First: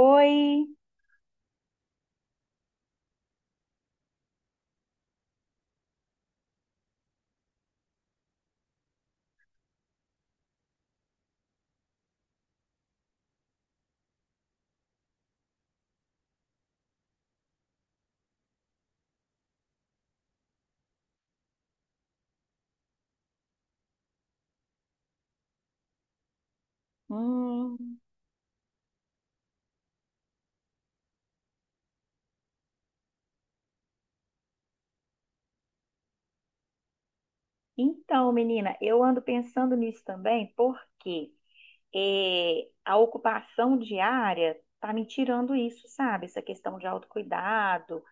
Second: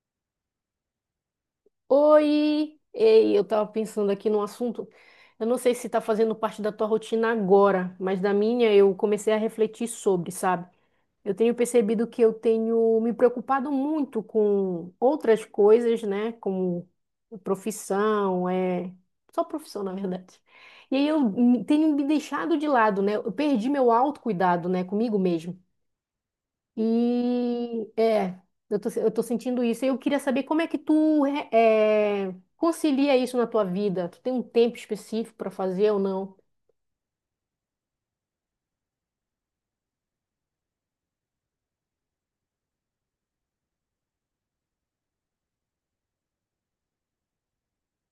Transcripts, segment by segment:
Oi! Oi! Ei, eu tava pensando aqui num assunto. Eu não sei se tá fazendo parte da tua rotina agora, mas da minha eu comecei a refletir sobre, sabe? Eu tenho percebido que eu tenho me preocupado muito com outras coisas, né? Como profissão, é. Só profissão, na verdade. E aí tenho me deixado de lado, né? Eu perdi meu autocuidado, né? Comigo mesmo. E Hum, é, eu tô sentindo isso. E eu queria saber como é que tu concilia isso na tua vida. Tu tem um tempo específico para fazer ou não? Então, menina, eu ando pensando nisso também, porque a ocupação diária tá me tirando isso, sabe? Essa questão de autocuidado,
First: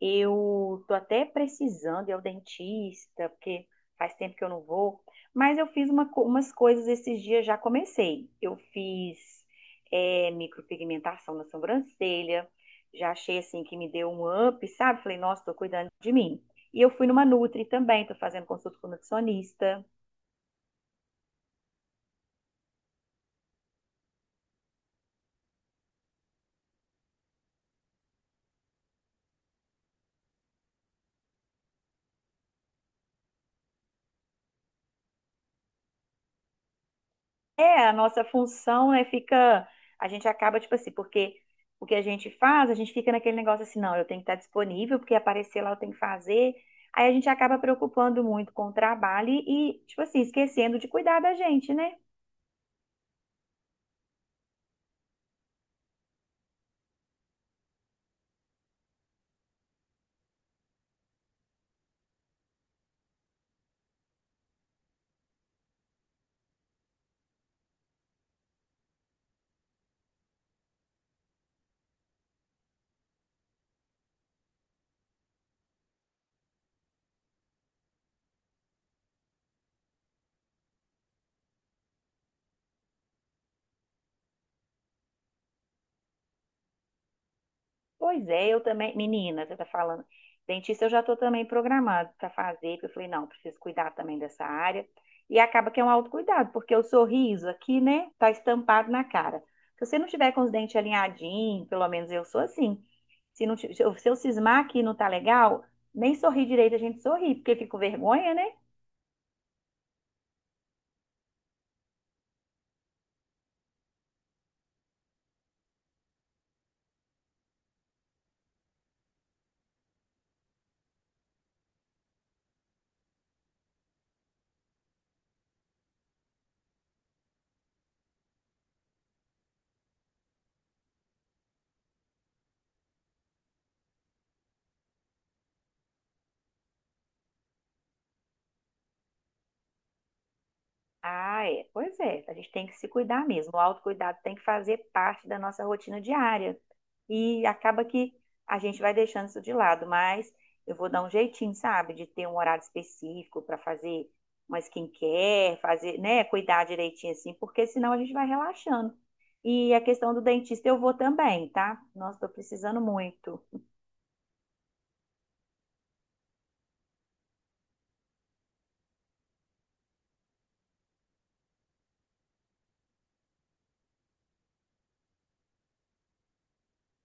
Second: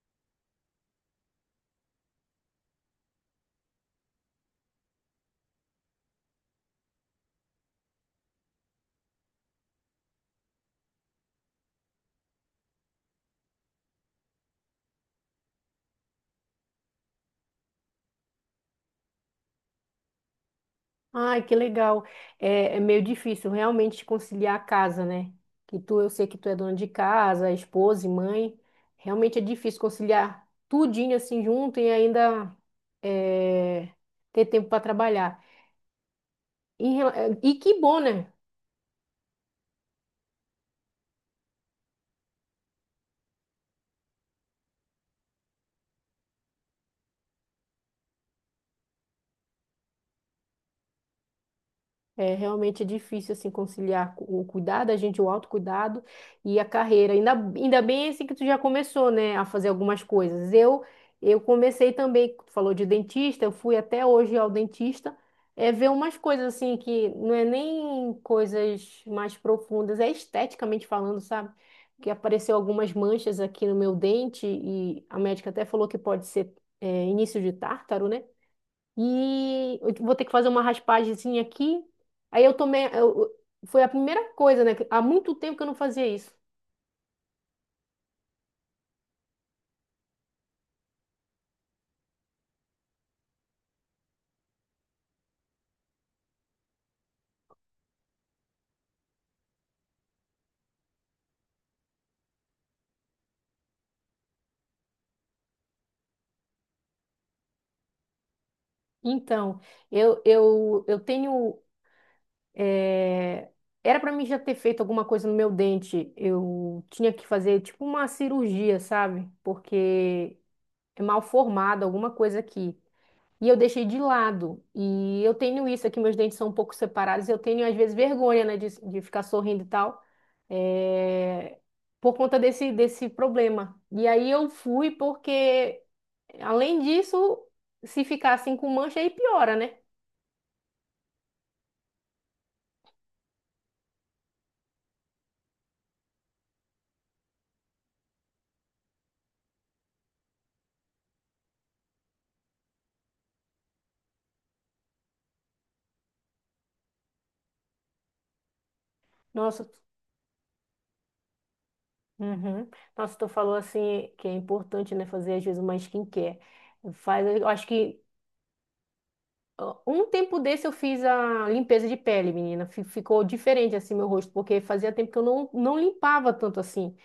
eu tô até precisando ir ao dentista, porque faz tempo que eu não vou. Mas eu fiz uma umas coisas esses dias, já comecei. Eu fiz micropigmentação na sobrancelha. Já achei assim que me deu um up, sabe? Falei, nossa, tô cuidando de mim. E eu fui numa Nutri também, tô fazendo consulta com nutricionista. Ai, que legal. É, é meio difícil realmente conciliar a casa, né? Que tu, eu sei que tu é dona de casa, esposa e mãe. Realmente é difícil conciliar tudinho assim junto e ainda é, ter tempo para trabalhar. Em rela- E que É, a bom, nossa né? função, né, fica, a gente acaba, tipo assim, porque o que a gente faz, a gente fica naquele negócio assim, não, eu tenho que estar disponível, porque aparecer lá eu tenho que fazer. Aí a gente acaba preocupando muito com o trabalho e tipo assim, esquecendo de cuidar da gente, né? É realmente difícil assim conciliar o cuidado a gente, o autocuidado e a carreira. Ainda bem assim que tu já começou, né, a fazer algumas coisas. Eu comecei também, tu falou de dentista, eu fui até hoje ao dentista, é ver umas coisas assim que não é nem coisas mais profundas, é esteticamente falando, sabe? Que apareceu algumas manchas aqui no meu dente e a médica até falou que pode ser início de tártaro, né? E eu vou ter que fazer uma raspagemzinha aqui. Aí eu tomei. Eu- Foi a primeira coisa, né? que Há muito tempo que eu não fazia isso. Pois é, eu também, menina, você tá falando, dentista eu já tô também programado para fazer, porque eu falei, não, preciso cuidar também dessa área. E acaba que é um autocuidado, porque o sorriso aqui, né, tá estampado na cara. Se você não tiver com os dentes alinhadinhos, pelo menos eu sou assim. Se não, se eu cismar que não tá legal, nem sorrir direito a gente sorri, porque fica com vergonha, né? Então, eu tenho. Era pra mim já ter feito alguma coisa no meu dente. Eu tinha que fazer tipo uma cirurgia, sabe? Porque é mal formado alguma coisa aqui. E eu deixei de lado. E eu tenho isso aqui, meus dentes são um pouco separados. Eu tenho, às vezes, vergonha, né, de ficar sorrindo e tal, é, por conta desse problema. E aí eu fui porque, além disso, se ficar assim com mancha, aí piora, né? Ah, é. Pois é, a gente tem que se cuidar mesmo. O autocuidado tem que fazer parte da nossa rotina diária. E acaba que a gente vai deixando isso de lado, mas eu vou dar um jeitinho, sabe, de ter um horário específico para fazer uma skincare, fazer, né, cuidar direitinho assim, porque senão a gente vai relaxando. Nossa, E a questão do dentista eu vou também, tá? Nossa, tô uhum. precisando Nossa, tu muito. falou assim que é importante, né, fazer às vezes uma skincare. Faz, eu acho que um tempo desse eu fiz a limpeza de pele, menina. Ficou diferente assim meu rosto, porque fazia tempo que eu não limpava tanto assim.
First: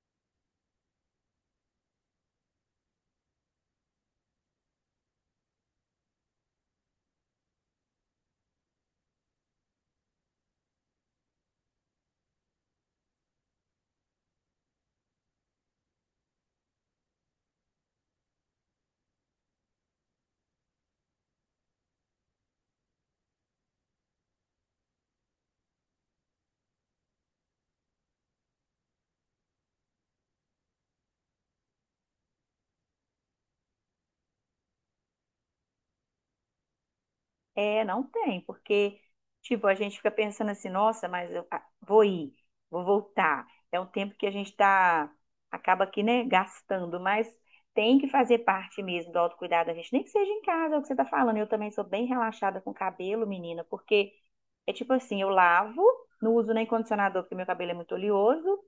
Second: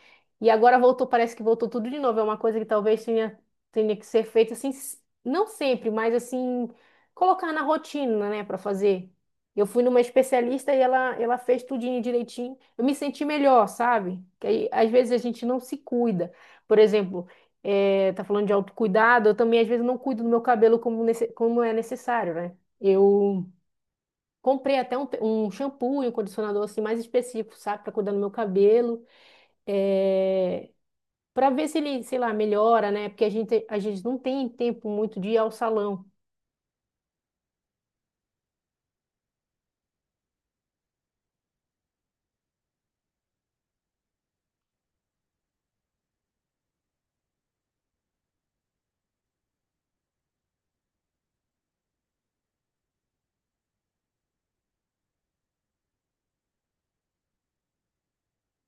E agora voltou, parece que voltou tudo de novo. É uma coisa que tenha que ser feita assim, não sempre, mas assim, colocar na rotina, né, para fazer. Eu fui numa especialista e ela fez tudinho direitinho. Eu me senti melhor, sabe? Que aí, às vezes a gente não se cuida. Por exemplo, tá falando de autocuidado, eu também às vezes não cuido do meu cabelo como é necessário, né? Eu comprei até um shampoo e um condicionador assim mais específico, sabe, para cuidar do meu cabelo, é... para ver se ele, sei lá, melhora, né? Porque a gente não tem tempo muito de ir ao salão. É, não tem, porque, tipo, a gente fica pensando assim, nossa, mas vou ir, vou voltar. É um tempo que a gente tá, acaba aqui, né, gastando, mas tem que fazer parte mesmo do autocuidado da gente, nem que seja em casa, é o que você tá falando. Eu também sou bem relaxada com o cabelo, menina, porque é tipo assim, eu lavo, não uso nem condicionador, porque meu cabelo é muito oleoso,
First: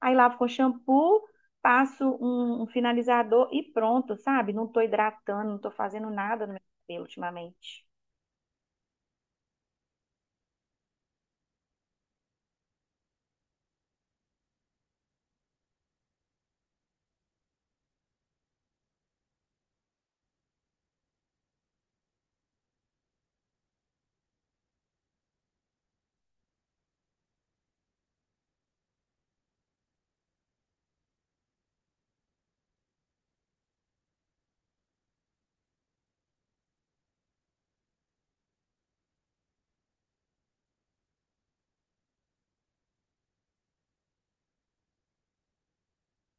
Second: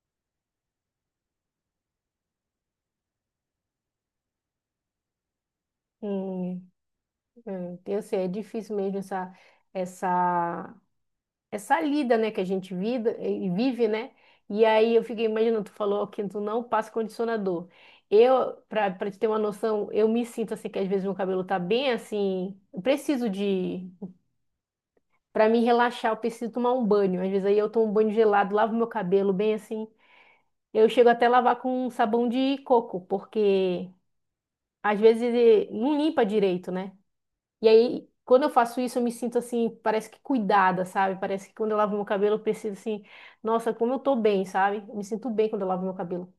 aí lavo com shampoo, passo um finalizador e pronto, sabe? Não tô hidratando, não tô fazendo nada no meu Hum, cabelo ultimamente. então, assim, é difícil mesmo essa, essa lida, né, que a gente vida, e vive, né? E aí eu fiquei imaginando, tu falou que tu não passa condicionador. Eu, para te ter uma noção, eu me sinto assim que às vezes meu cabelo tá bem assim, eu preciso de pra me relaxar, eu preciso tomar um banho. Às vezes aí eu tomo um banho gelado, lavo meu cabelo bem assim. Eu chego até a lavar com um sabão de coco, porque às vezes não limpa direito, né? E aí, quando eu faço isso, eu me sinto assim, parece que cuidada, sabe? Parece que quando eu lavo meu cabelo, eu preciso assim, nossa, como eu tô bem, sabe? Eu me sinto bem quando eu lavo meu cabelo.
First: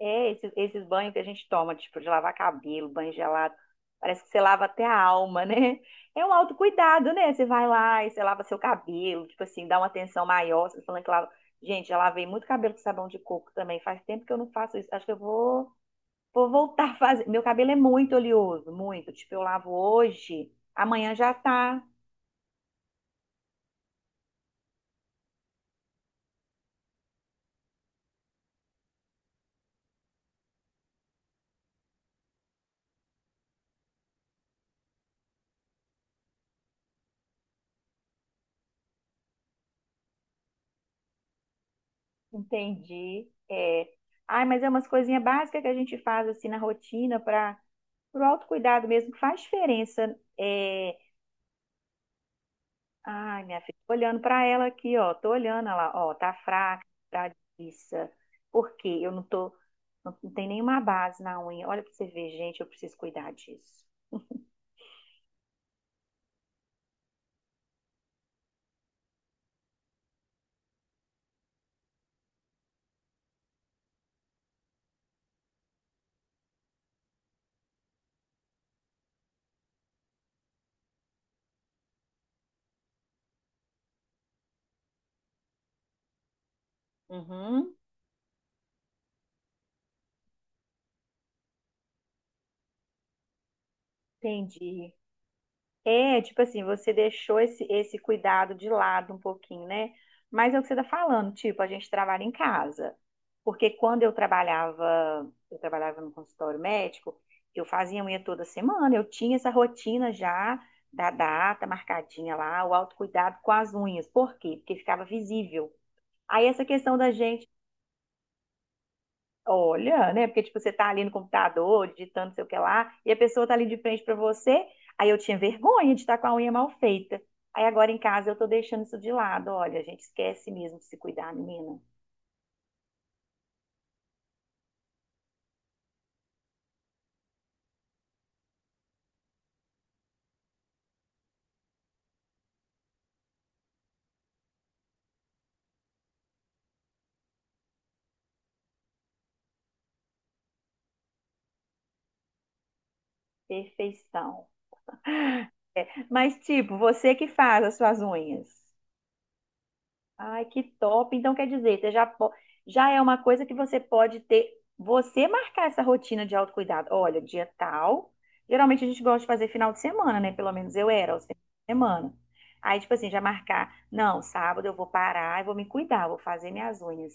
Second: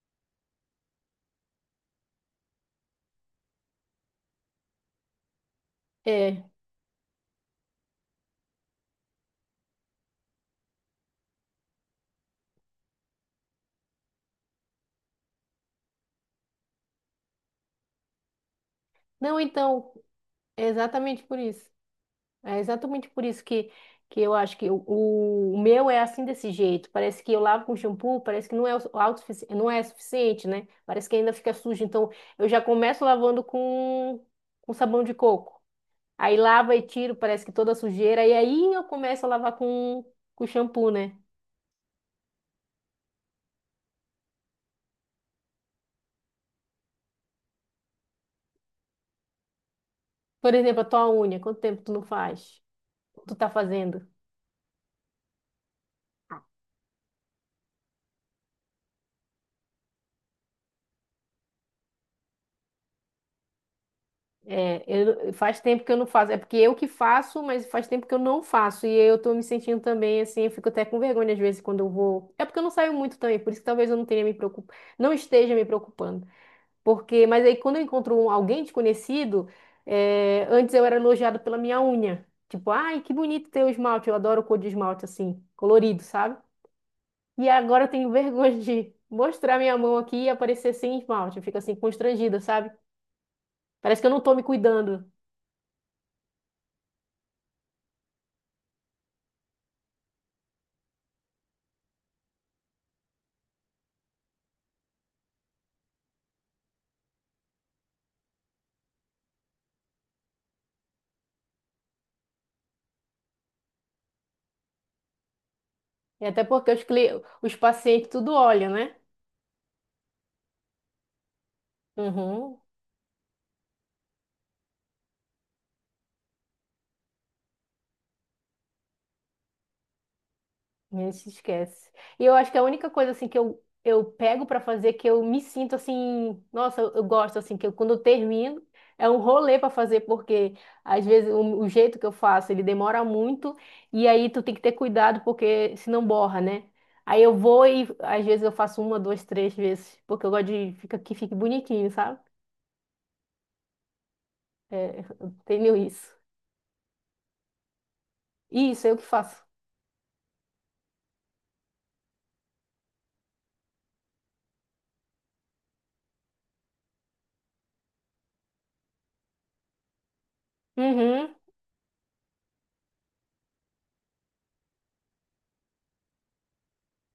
Esses banhos que a gente toma, tipo, de lavar cabelo, banho gelado, parece que você lava até a alma, né? É um É. autocuidado, né? Você vai lá e você lava seu cabelo, tipo assim, dá uma atenção maior, você falando que lava. Gente, já lavei muito cabelo com sabão de coco também. Faz tempo que eu não faço isso. Acho que vou voltar a fazer. Meu cabelo é muito oleoso, muito. Tipo, Não, eu lavo então, hoje, é amanhã exatamente já por isso. tá. É exatamente por isso que eu acho que o meu é assim desse jeito. Parece que eu lavo com shampoo, parece que não é suficiente, né? Parece que ainda fica sujo. Então, eu já começo lavando com sabão de coco. Aí lava e tiro, parece que toda a sujeira. E aí eu começo a lavar com shampoo, né? Entendi. É. Ai, mas é umas coisinhas básicas que a gente faz assim na rotina para pro autocuidado mesmo que faz diferença. Por exemplo, a tua unha, quanto tempo tu não faz? Tu Ai, tá minha filha, tô fazendo? olhando para ela aqui, ó. Tô olhando ela, ó, tá fraca, tá liça. Por quê? Eu não tô. Não, não tem nenhuma base na unha. Olha pra você ver, gente, eu preciso cuidar disso. É, eu, faz tempo que eu não faço. É porque eu que faço, mas faz tempo que eu não faço. E eu tô me sentindo também assim, eu fico até com vergonha às vezes quando eu vou. É porque eu não saio muito também, por isso que talvez eu não tenha não esteja me preocupando. Porque, mas aí quando eu encontro alguém desconhecido, é, antes eu era elogiado pela minha unha. Tipo, ai, que bonito teu esmalte, eu adoro cor de esmalte assim, colorido, sabe? E Uhum, agora eu tenho vergonha de mostrar minha mão aqui e aparecer sem esmalte. Eu fico assim constrangida, sabe? Parece que eu não tô me entendi. cuidando. É, tipo assim, você deixou esse cuidado de lado um pouquinho, né? Mas é o que você tá falando, tipo, a gente trabalha em casa. Porque quando eu trabalhava no consultório médico, eu fazia unha toda semana, eu tinha essa rotina já da data marcadinha lá, o autocuidado com as unhas. Por quê? Porque ficava visível. E até Aí essa porque questão da gente, os pacientes tudo olham, né? olha, né? Porque tipo, você tá ali no computador, digitando não sei o que Uhum, lá, e a pessoa tá ali de frente para você, aí eu tinha vergonha de estar com a unha mal feita. Aí agora em casa eu tô deixando isso de lado. Olha, a gente esquece mesmo de a se gente cuidar, menina. esquece. E eu acho que a única coisa assim que eu pego pra fazer que eu me sinto assim, nossa, eu gosto assim que eu, quando eu termino é um rolê pra fazer porque às vezes o jeito que eu faço ele demora muito e aí tu tem que ter cuidado porque senão borra, né? Aí eu vou e às vezes eu faço uma, duas, três vezes porque eu gosto de fica, que fique bonitinho, sabe? Perfeição. É, eu tenho isso. Mas, tipo, você que faz as suas unhas. Isso, eu que faço. Ai, que top. Então, quer dizer, você já, já é uma coisa que você pode ter. Você marcar essa rotina de autocuidado. Olha, dia tal. Geralmente a gente gosta de fazer final de semana, né? Pelo menos eu era, aos Uhum. finais de semana. Aí, tipo assim, já marcar. Não, sábado eu vou parar e vou me cuidar, vou fazer minhas unhas.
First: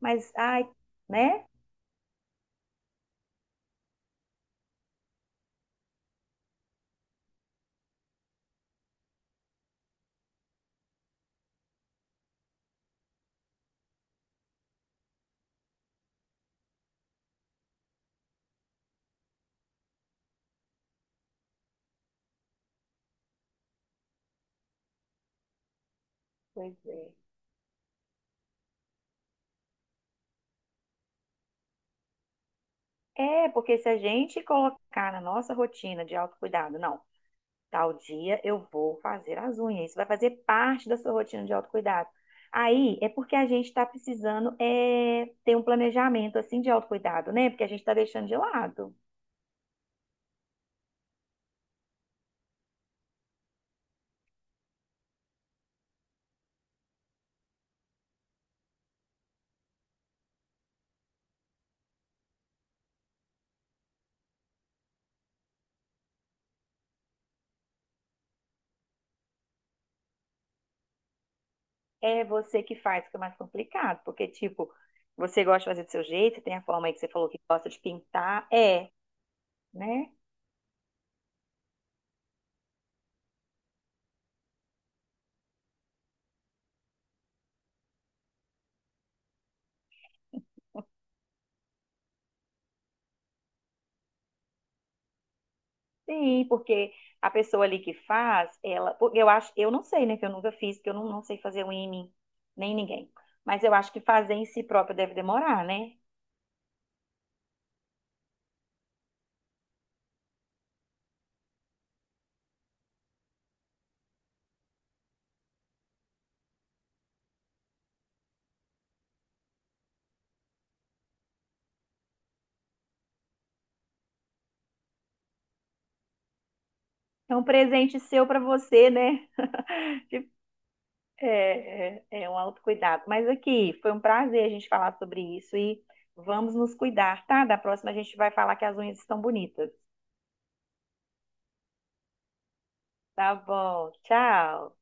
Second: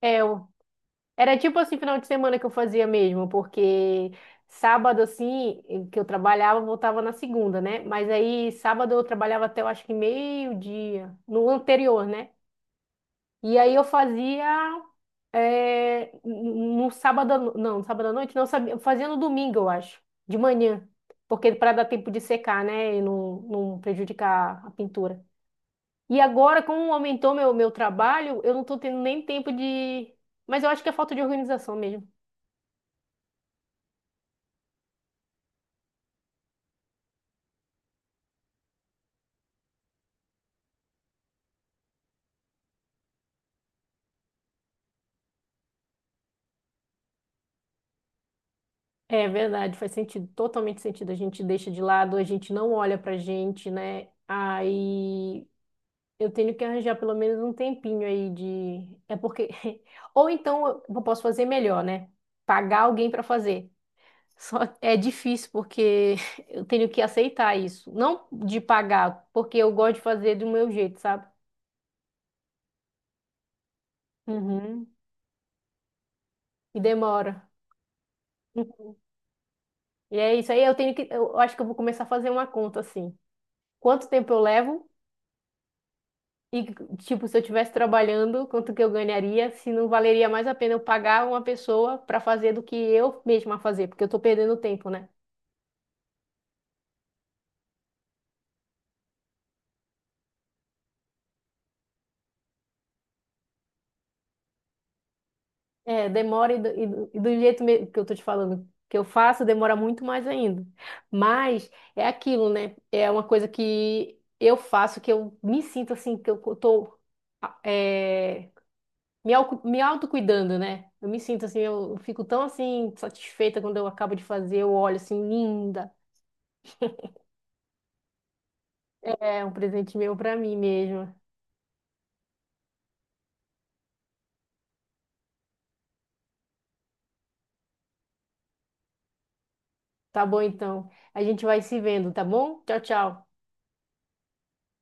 É, Mas, eu ai, Era né? tipo assim, final de semana que eu fazia mesmo, porque sábado, assim, que eu trabalhava, eu voltava na segunda, né? Mas aí, sábado eu trabalhava até, eu acho que meio-dia, no anterior, né? E aí eu fazia, no sábado à noite, não, eu sabia, eu fazia no domingo, eu acho, de manhã, porque para dar tempo de secar, né? E não prejudicar a pintura. E agora, Pois como é. aumentou meu trabalho, eu não tô tendo nem tempo de... Mas eu acho que é falta de organização mesmo. É, porque se a gente colocar na nossa rotina de autocuidado, não. Tal dia eu vou fazer as unhas. Isso vai fazer parte da sua rotina de autocuidado. Aí é porque a gente está precisando ter um planejamento assim de autocuidado, né? Porque a gente está deixando de lado. É verdade, faz sentido, totalmente sentido. A gente deixa de lado, a gente não olha pra gente, né? Aí eu tenho que arranjar pelo menos um tempinho aí de. É porque. Ou então eu posso fazer melhor, né? Pagar alguém pra fazer. Só é difícil porque eu tenho que aceitar isso. Não de pagar, porque eu gosto de fazer do meu jeito, sabe? É você que faz, que é mais complicado. Porque, tipo, Uhum. você gosta de fazer do seu jeito, você tem a E forma aí que você falou que demora. gosta de pintar. É, né? E é isso aí, eu tenho que. Eu acho que eu vou começar a fazer uma conta assim. Quanto tempo eu levo? E, tipo, se eu estivesse trabalhando, quanto que eu ganharia, se não valeria mais a pena eu pagar uma pessoa para fazer do que eu mesma fazer, porque eu tô perdendo tempo, né? Sim, porque a pessoa ali que faz, ela. Porque Eu acho, eu não sei, né? Que eu nunca fiz, porque eu não, não sei fazer unha em mim, nem em ninguém. Mas eu acho que fazer em si próprio deve demorar, né? É, demora e e do jeito que eu tô te falando que eu faço, demora muito mais ainda. Mas é aquilo, né? É uma coisa que eu faço, que eu me sinto assim, que eu tô ah, é, me autocuidando, né? Eu me sinto assim, eu fico tão assim, satisfeita quando eu acabo de fazer, eu olho assim, linda. É um presente seu para você, né? É um presente meu Tipo, para mim mesmo. É um autocuidado. Mas aqui, foi um prazer a gente falar sobre isso e vamos nos cuidar, tá? Da próxima a gente vai falar que as unhas estão bonitas. Tá bom, então. A gente vai se vendo, tá bom? Tchau, tchau. Tá bom, tchau.